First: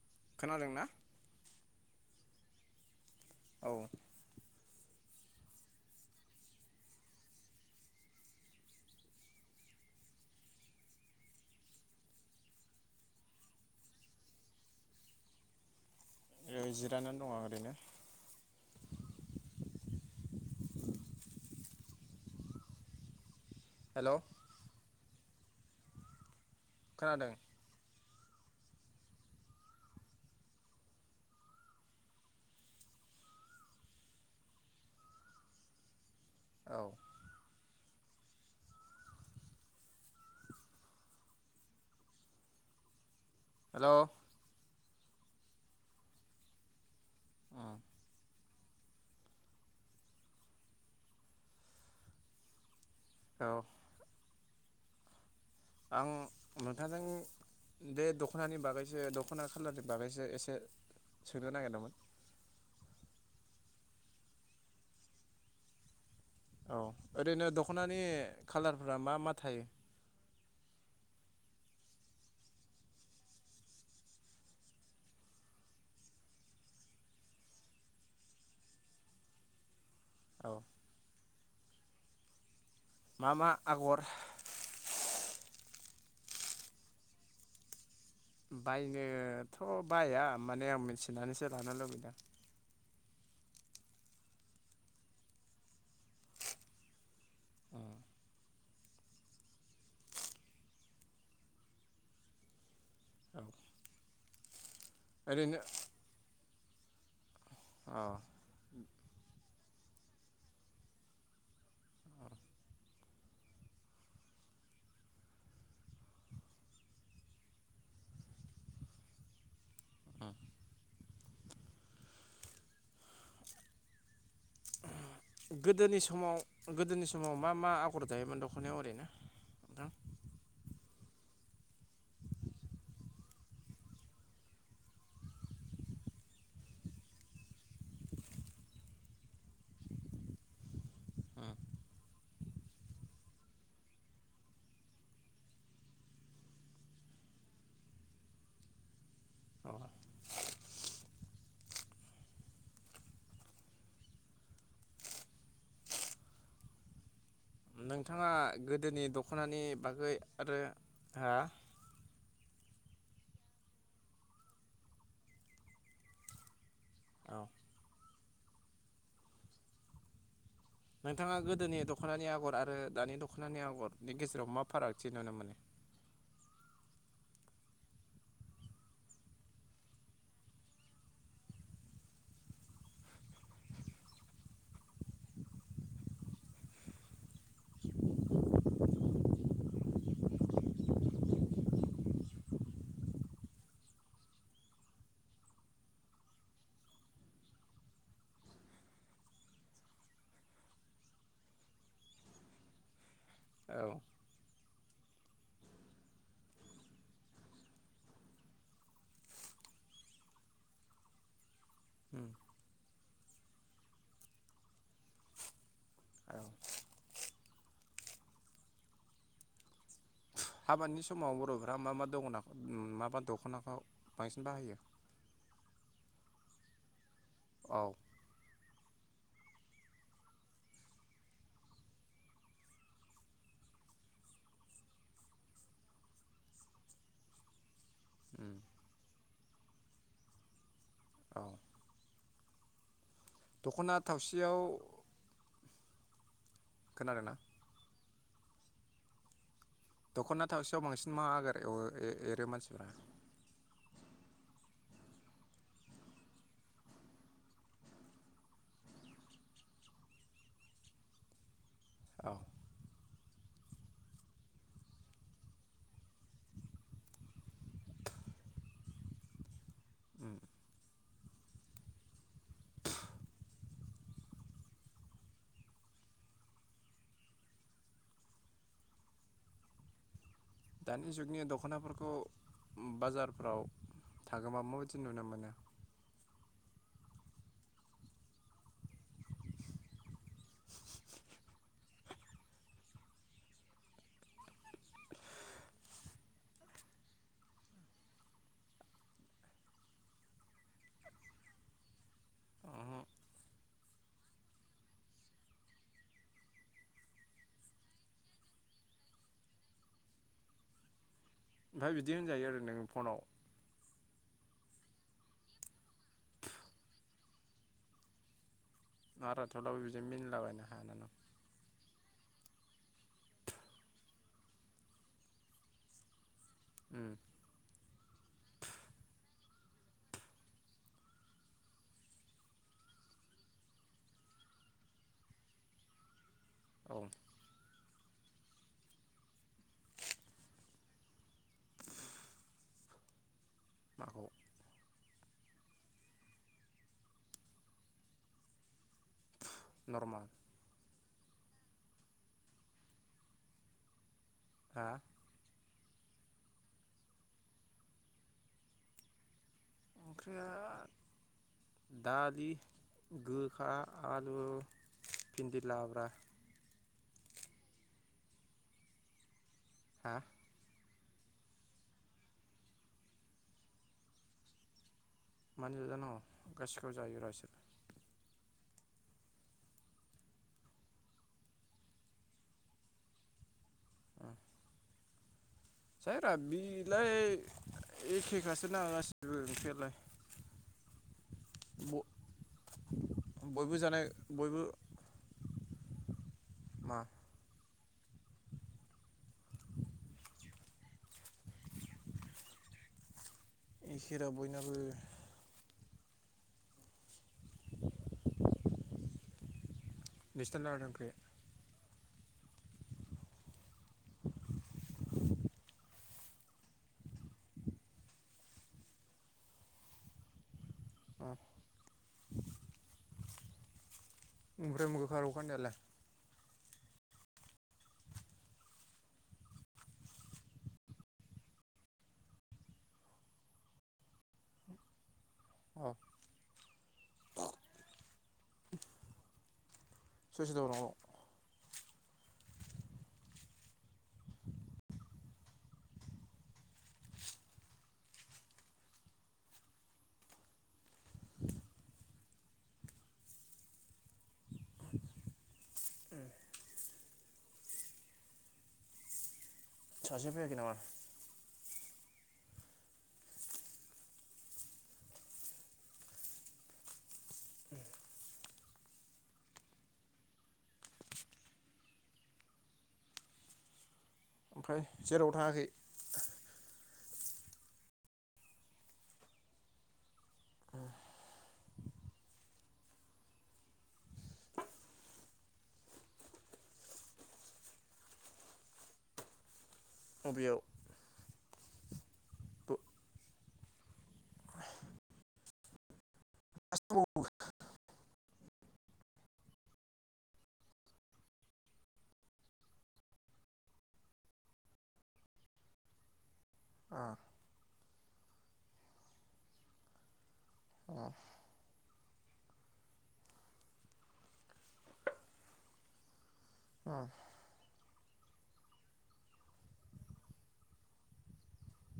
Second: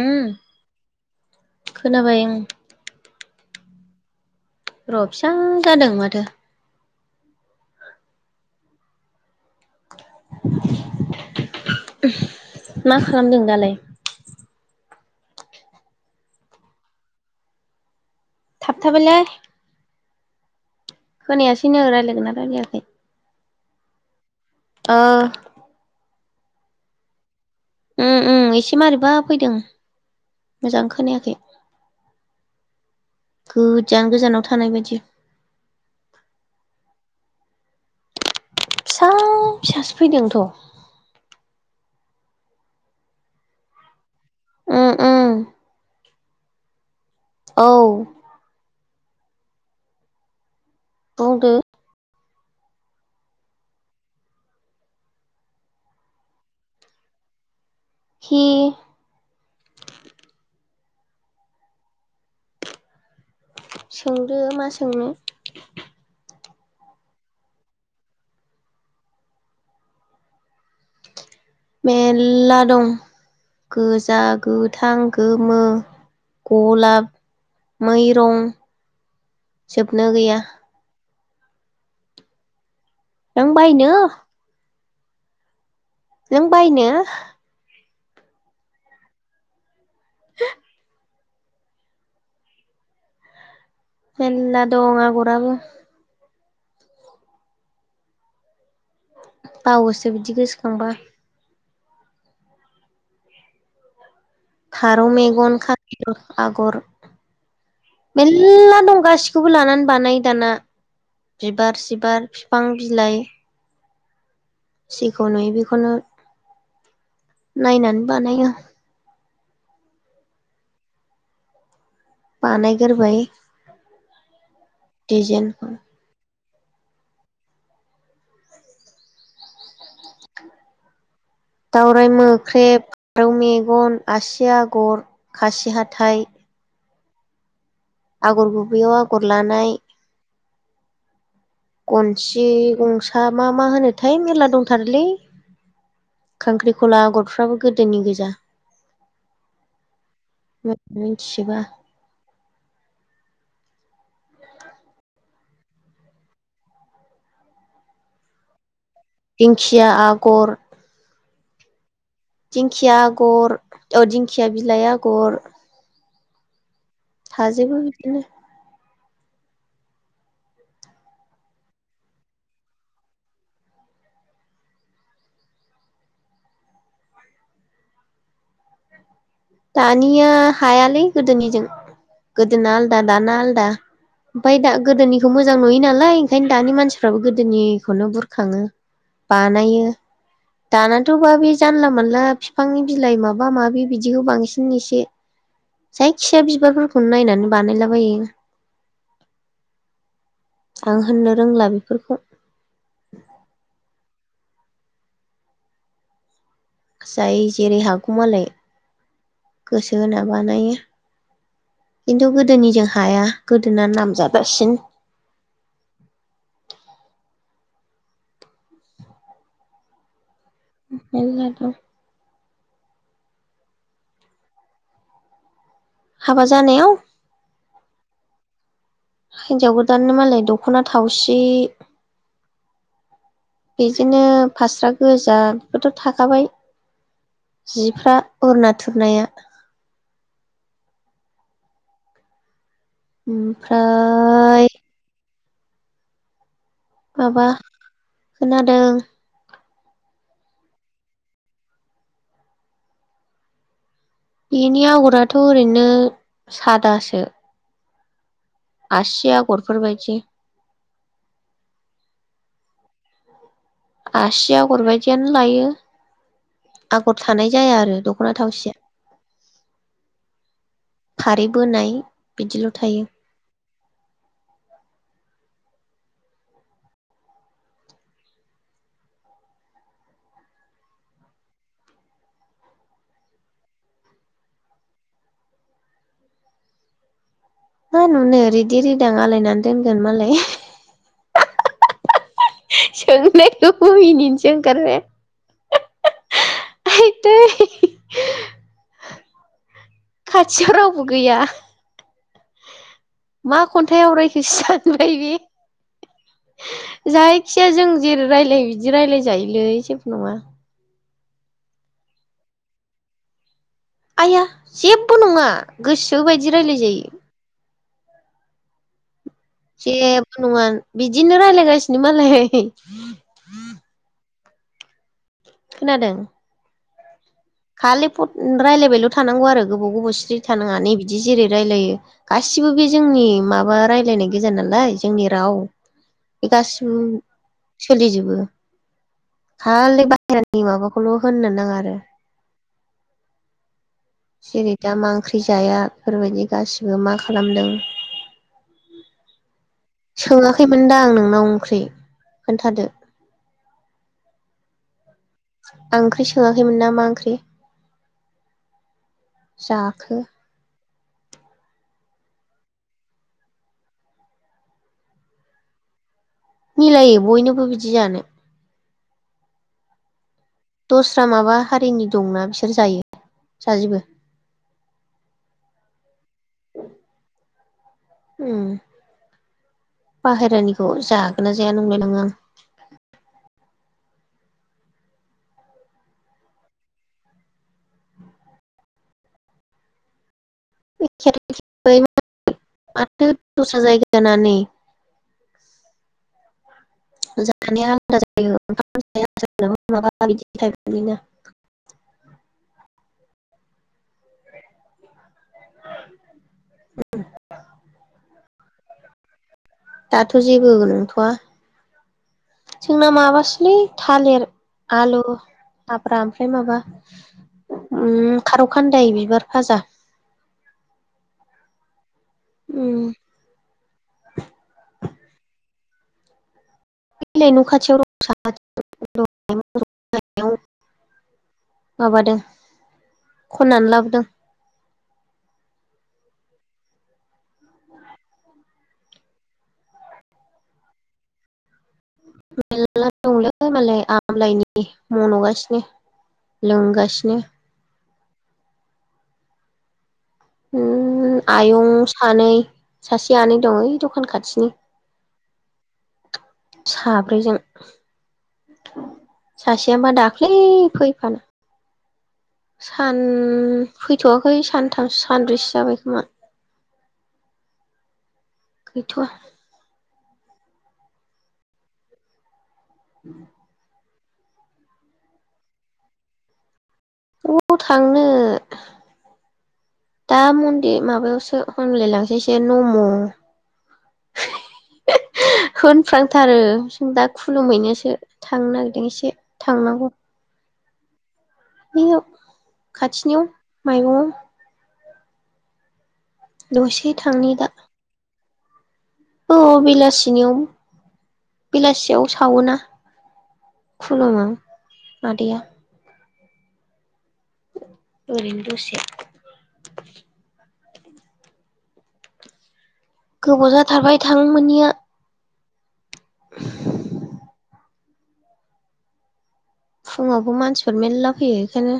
उम खोनादोंना? खोनाबाय ओं। औ। र' फिसा जादों माथो। मा खालामदों दालाय? ओ जिरायनानै दङ ओरैनो। थाब थाबायलै खोनायासैनो रायज्लायगोन ना रायलायाखै? हेल'! ओ। खोनादों? उम उम एसे मारैबा फैदों मोजां खोनायाखै गोजान गोजानाव थानाय बायदि। औ फिसा फिसासो फैदोंथ'। हेल'! ओम ओम। औ। बुंदो औ। आं नोंथांजों बे हि दख'नानि बागैसो दख'ना खालारनि बागैसो एसे सोंनो नागिरदोंमोन। सोंदो मा सोंनो। औ ओरैनो दख'नानि खाालारफ्रा मा मा थायो? मेरला दं गोजा, गोथां, गोमो, गलाब, मै रं जोबनो गैया। औ मा नों मा बायनो आगर? नों बायनो? बायनोथ' बाया माने आं मोनसे सोंनानैसो लानो लुबैदों। मेरला दंङा आगराबो। औ बावोसो बिदि गोसोखांबा। औ। फारौ मेगन, खाफिर आगर अ मेलला दं गासिखौबो लानानै बानायो दाना बिबार सिबार बिफां बिलाइ जेखौ नुयो बेखौनो नायनानै बानायो। औ बानायगोरबाय गोदोनि समाव गोदोनि समाव मा मा आगर दायोमोन दख'नायाव ओरैनो नोंथां? दावराय मोख्रेब, फारौ मेगन, आसि आगर, खासि हाथाइ आगर गुबैयाव आगर लानाय नोंथां गनसि गंसा मा मा होनोथाय मेर्ला दंथारोलै खांख्रिखला आगरफ्राबो गोदोनि गोजा अ मि मिथिजोबा नोंथाङा गो दोनि दखनानि दिंखिया बागै आगर आरो हा दिंखिया आगर अ' दिंखिया बिलाइ आगर औ हाजोबो बिनो नोंथाङा गोदोनि द'खनानि आगर आरो दानि द'खनानि आगरनि गेजेराव मा फारागथि नुनो मोनो? दानिया हायालै गोदोनिजों। गोदोना आलदा दाना आलदा ओमफाय दा गोदोनिखौ मोजां नुयो नालाय ओंखायनो दानि मानसिफ्राबो गोदोनिखौनो बुरखाङो बानायो दानाथ' बा बे जानला मानला बिफांनि बिलाइ माबा माबि बिदि बिदिखौ बांसिन एसे दि जायखिया बिबारफोरखौनो नायनानै बानायलाबायो आं होननो रोंला बेफोरखौ। औ जाय जेरै हागौ मालाय गोसो होना बानायो उम खिन्थु गोदोनिजों हाया गोदोना नामजादासिन। औ हाबानि समाव मेरला दं बर'फ्रा मा मा द'खना माबा द'खनाखौ बांसिन बाहायो? हाबा जानायाव? औ हिन्जाव गोदाननो मालाय दख'ना थावसि बिजोंनो फास्रा गोजा बेफोरथ' थाखाबाय जि फ्रा उम अरुना थुरनाया। औ दख'ना थावसियाव ओमफ्राय खोनादोंना? माबा खोनादों दख'ना थावसेयाव बांसिन मा आगार एवो ए एरो मानसिफोरा? बेनि आगराथ' ओरैनो सादासो। आसि आगरफोरबायदि औ आसि आगर बायदियानो लायो आगर थानाय जाया आरो दख'ना थावसिया। उ फारि बोनाय बिदिल थायो। दानि जुगनि दख'नाफोरखौ बाजारफ्राव थाङोबा माबायदि नुनो मोनो? मा नुनो रिदि रिदां आलायनानै दोनगोन मालाय सोंनायखौबो मिनिनोसो ओंखारबाय आइदै खाथियाव रावबो गैया मोनो मा खन्थाइ आवरायखोसो सानबाय बे जायखिजाया जों जेरै रायलायो बिदि रायलाय जायोलै जेबो नङा। ओमफ्राय बिदि होनजायो आरो नों फनाव। आइया जेबो नङा गोसोबायदि रायज्लाय जायो। नारा थेवब्लाबो बिदि जेबो मिनिलाबायनो नङा हानानै बिदिनो रायलायगासिनो मालाय। [inaudible] खोनादों? उम खालि फथ रायलायबायल' थानांगौ आरो गोबाव गोबाव स्रि थानाङा नै बिदि जेरै रायलायो गासिबो बे जोंनि माबा रायलायनाय गोजा नालाय जोंनि राव। बे गासिबो औ सोलिजोबो। खालि बाहेरानि माबाखौल' होननो नाङा आरो। माखौ जेरै दामा ओंख्रि जाया फोरबायदि गासिबो मा खालामदों। नर्माल सोङाखैमोनदांं नों नाव ओंख्रि खोन्थादो। हा? ओंख्रि सोङाखैमोन ना मा ओंख्रि जाखो? ओंख्रिया दालि गोखा आलु भिन्दि लाब्रा। मिलायो बयनोबो बिदि जानो। हा? दस्रा माबा हारिनि दंना बिसोर जायो जाजोबो? मानो जानांगौ गासिखौबो जायो र' इसोर उम बाहेरानिखौ जागोन ना जाया नोंलाय लाङो आं। [inaudible] जायोरा बिलाय एखेखासो ना गासिबो ओंख्रियालाय। [unintelligible] बयबो दस्रा जानाय जायगाना नै। बयबो [inaudible] [unintelligible] [inaudible] दाथ' नोंसिना जेबो लाब्रा ओंख्रिया नंथ'आ। जोंना माबासोलै थालिर आलु। लाब्रा ओमफ्राय माबा उम खारौ खान्दाय बिबार भाजा। [unintelligible] उम। ओमफ्राय [unintelligible] खारौ खान्दायालाय। ओइ लाय [unintelligible] माबादों खन्नानै लाबोदों। [unintelligible] सो सोर दं न'आव? मेल्ला दंलै मालाय आमलायनि मन'गासिनो लोंगासिनो। ओम आयं सानैै सासे आनै दं ओइ द'खान खाथिनि। [inaudible] साब्रैजों सासेया हबा सासे दाख्लै फैयाखै नामा फैफानो सान फैथ'वाखै सानथामसो सानब्रैसो जाबाय खोमा। [inaudible] गैथ'आ। उम ओमफ्राय जेरावबो थाङाखै? अबाव थांनो दा मन्दिर माबायावसो हमलायलांसैसो नम' होनफ्रांथारो जों दा खुलुमहैनोसो थांनो नागिरदों एसे। थांनांगौ। बबेयाव बैयाव खाथिनियाव। माइग दसे थांनि दा। औ बेलासिनियाव बेलासियाव सावोना खुलुमो मादैया। ओ। ओरैनो दसे। औ। गोबाव जाथारबाय थांनो मोनैया। अ। फुङावबो मानसिफोर मेरला फैयो बेखायनो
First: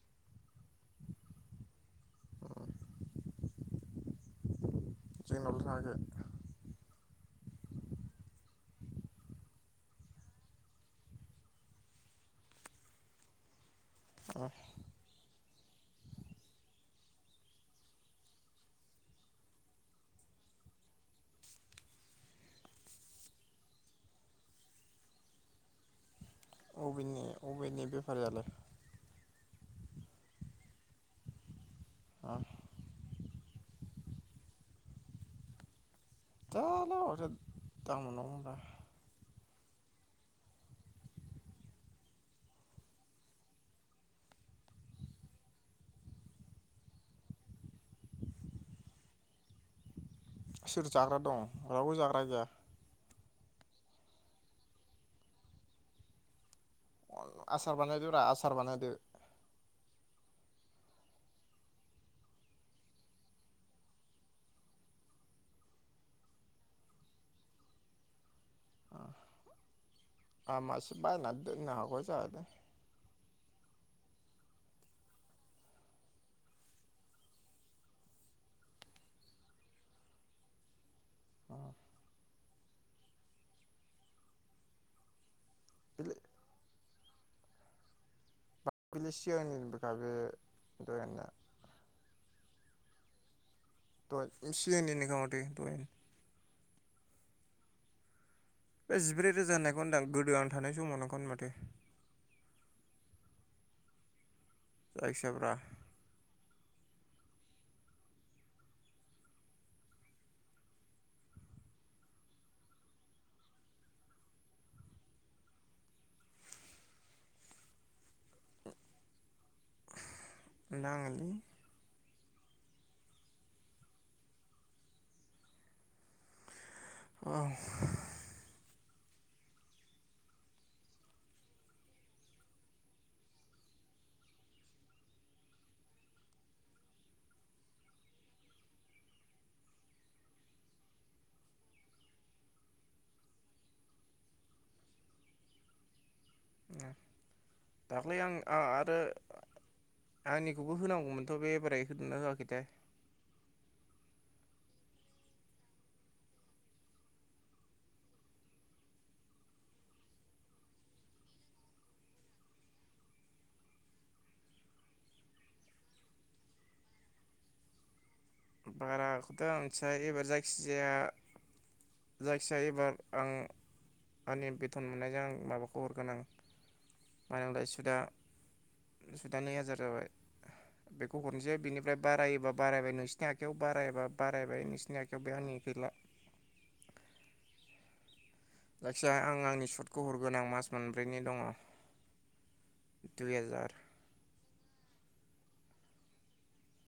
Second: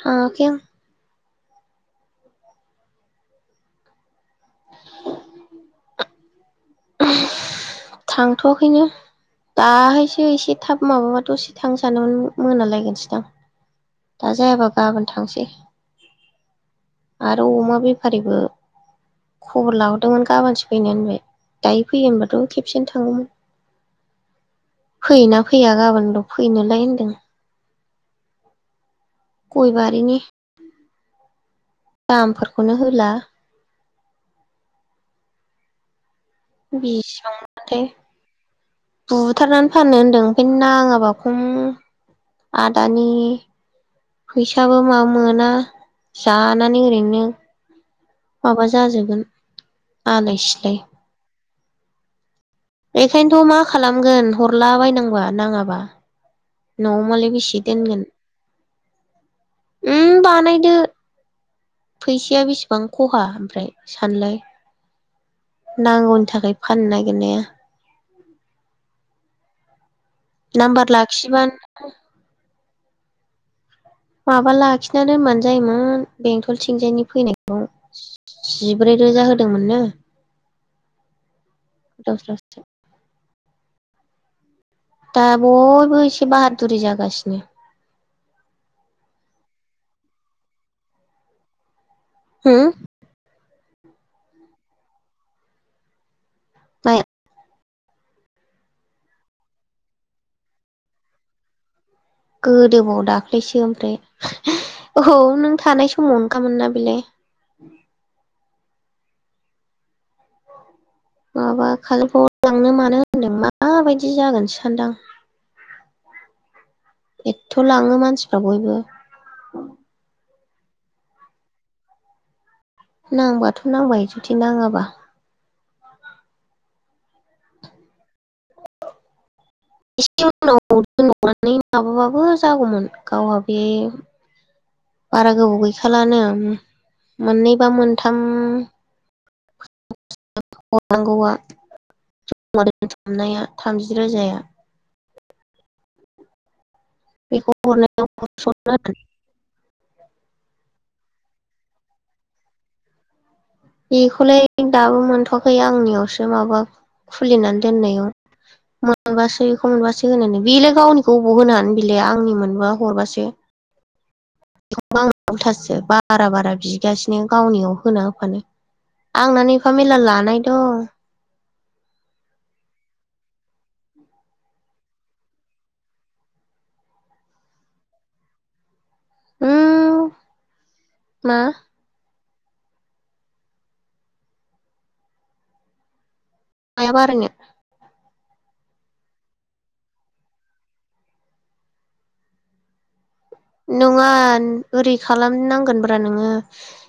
थाङाखै आं। जे रावबो थाङाखै? थांथ'वाखैनो दाहायसो एसे थाब माबाबा दसे थांनो सानदोंमोन मोनालायगोनसोदां। दा जायाबा गाबोन थांसै। आरो अमा बेफारिबो खबर लाहरदोंमोन गाबोनसो फैनो होनबाय। दायो फैयो होनबाथ' खेबसेनो थांगौमोन फैयोना फैया गाबोन दं अबेनि अबेनि बे यालाय गयबारि नि। दामफोरखौनो होला। जारला बेसेबां मोनथाय दाम दं होनबा बुथारनानै फाननो होनदों ओमफाय नाङाबा खम आदानि फैसाबो माबा मोना जानानै ओरैनो माबा जाजोबगोन। आलाय सिलाय सोर जाग्रा दं? रावबो जाग्रा गैया। बेखायनोथ' मा खालामगोन हरला बायनांबा नाङाबा। न'आव मालाय बेसे आसार दोनगोन बानायदो रा आसार बानायदो। उम बानायदो। फैसाया बेसेबां खहा ओमफ्राय सानलाय नांगौनि थाखाय फाननो नागिरनाया। [inaudible] आ नाम्बार मासे बाय ना लाखिबा दोननो हागन दा। माबा लाखिनानै दोनबानो जायोमोन बेंथलथिंजायनि फैनायखौ जिब्रै रोजा होदोंमोननो। गोदाव सोरावसो। दा बयबो एसे बाहादुरि जा गासिनो। [unintelligible] सिगांनिबोखा बे दयाना हुम? दहाय सिलान्निनो खा माथो दहय। माया? बे जिब्रै रोजा होननायखौ होनदां गोदो आं थानाय समाव नंखौनो माथो। गोदोबाव दाख्लैसो ओमफ्राय। औ जायखिजाब्रा नों थानाय समानो खामोन ना बेलाय माबा खालुफुआव लांनो मानो होनदों माबायदि जागोनसो सानदां। एथथ' लाङो मानसिफ्रा बयबो। नाङोलि। नांबाथ' नांबाय जुदि नाङाबा? औ। एसे उनाव [unintelligible] नानै माबाबाबो जागौमोन गावहा बे बारा गोबाव गैखालानो मोननै बा मोनथाम [unintelligible] हरनांगौआ। जमा दोनथुमनाया थामजि रोजाया। बेखौ हरनो दाख्लै आं थिसनदों आ-आरो आंनिखौ बेबो होनांगौमोनथ' बे एबार होदोंना होआखैथाय। बेखौलाय दाबो मोनथ'वाखै आंनियावसो माबा खुलिनानै दोननायाव मोनबासो बेखौ मोनबासो होनो नो। बेलाय गावनिखौ बबाव होनोनो बिलाय आंनि मोनबा हरबासो। बेखौबा आंनाव उलथासो बारा बारा बिगासिनो गावनियाव होना होफानो। आंना बाराखौथ' नै आं एफा मिथिया मेरला एबार लानाय दं जायखिजाया आं आंनि बेथन मोननायजों आं माबाखौ हरगोन आं मानो होनोमोनलाय सुदा। सुदा उम नै हाजार जाबाय। बेखौ मा हरसै बिनिफ्राय बारायोबा बारायबायनो नोंनि आखायाव बारायबा बारायबाय नोंसिनि आखायाव बे आंनि गैला। माया बारायनो? जायखिजाया आं आंनि सुटखौ हरगोन आं मास मोनब्रैनि दङ दुइ हाजार नङा ओरि खालामनांगोनब्रा नोङो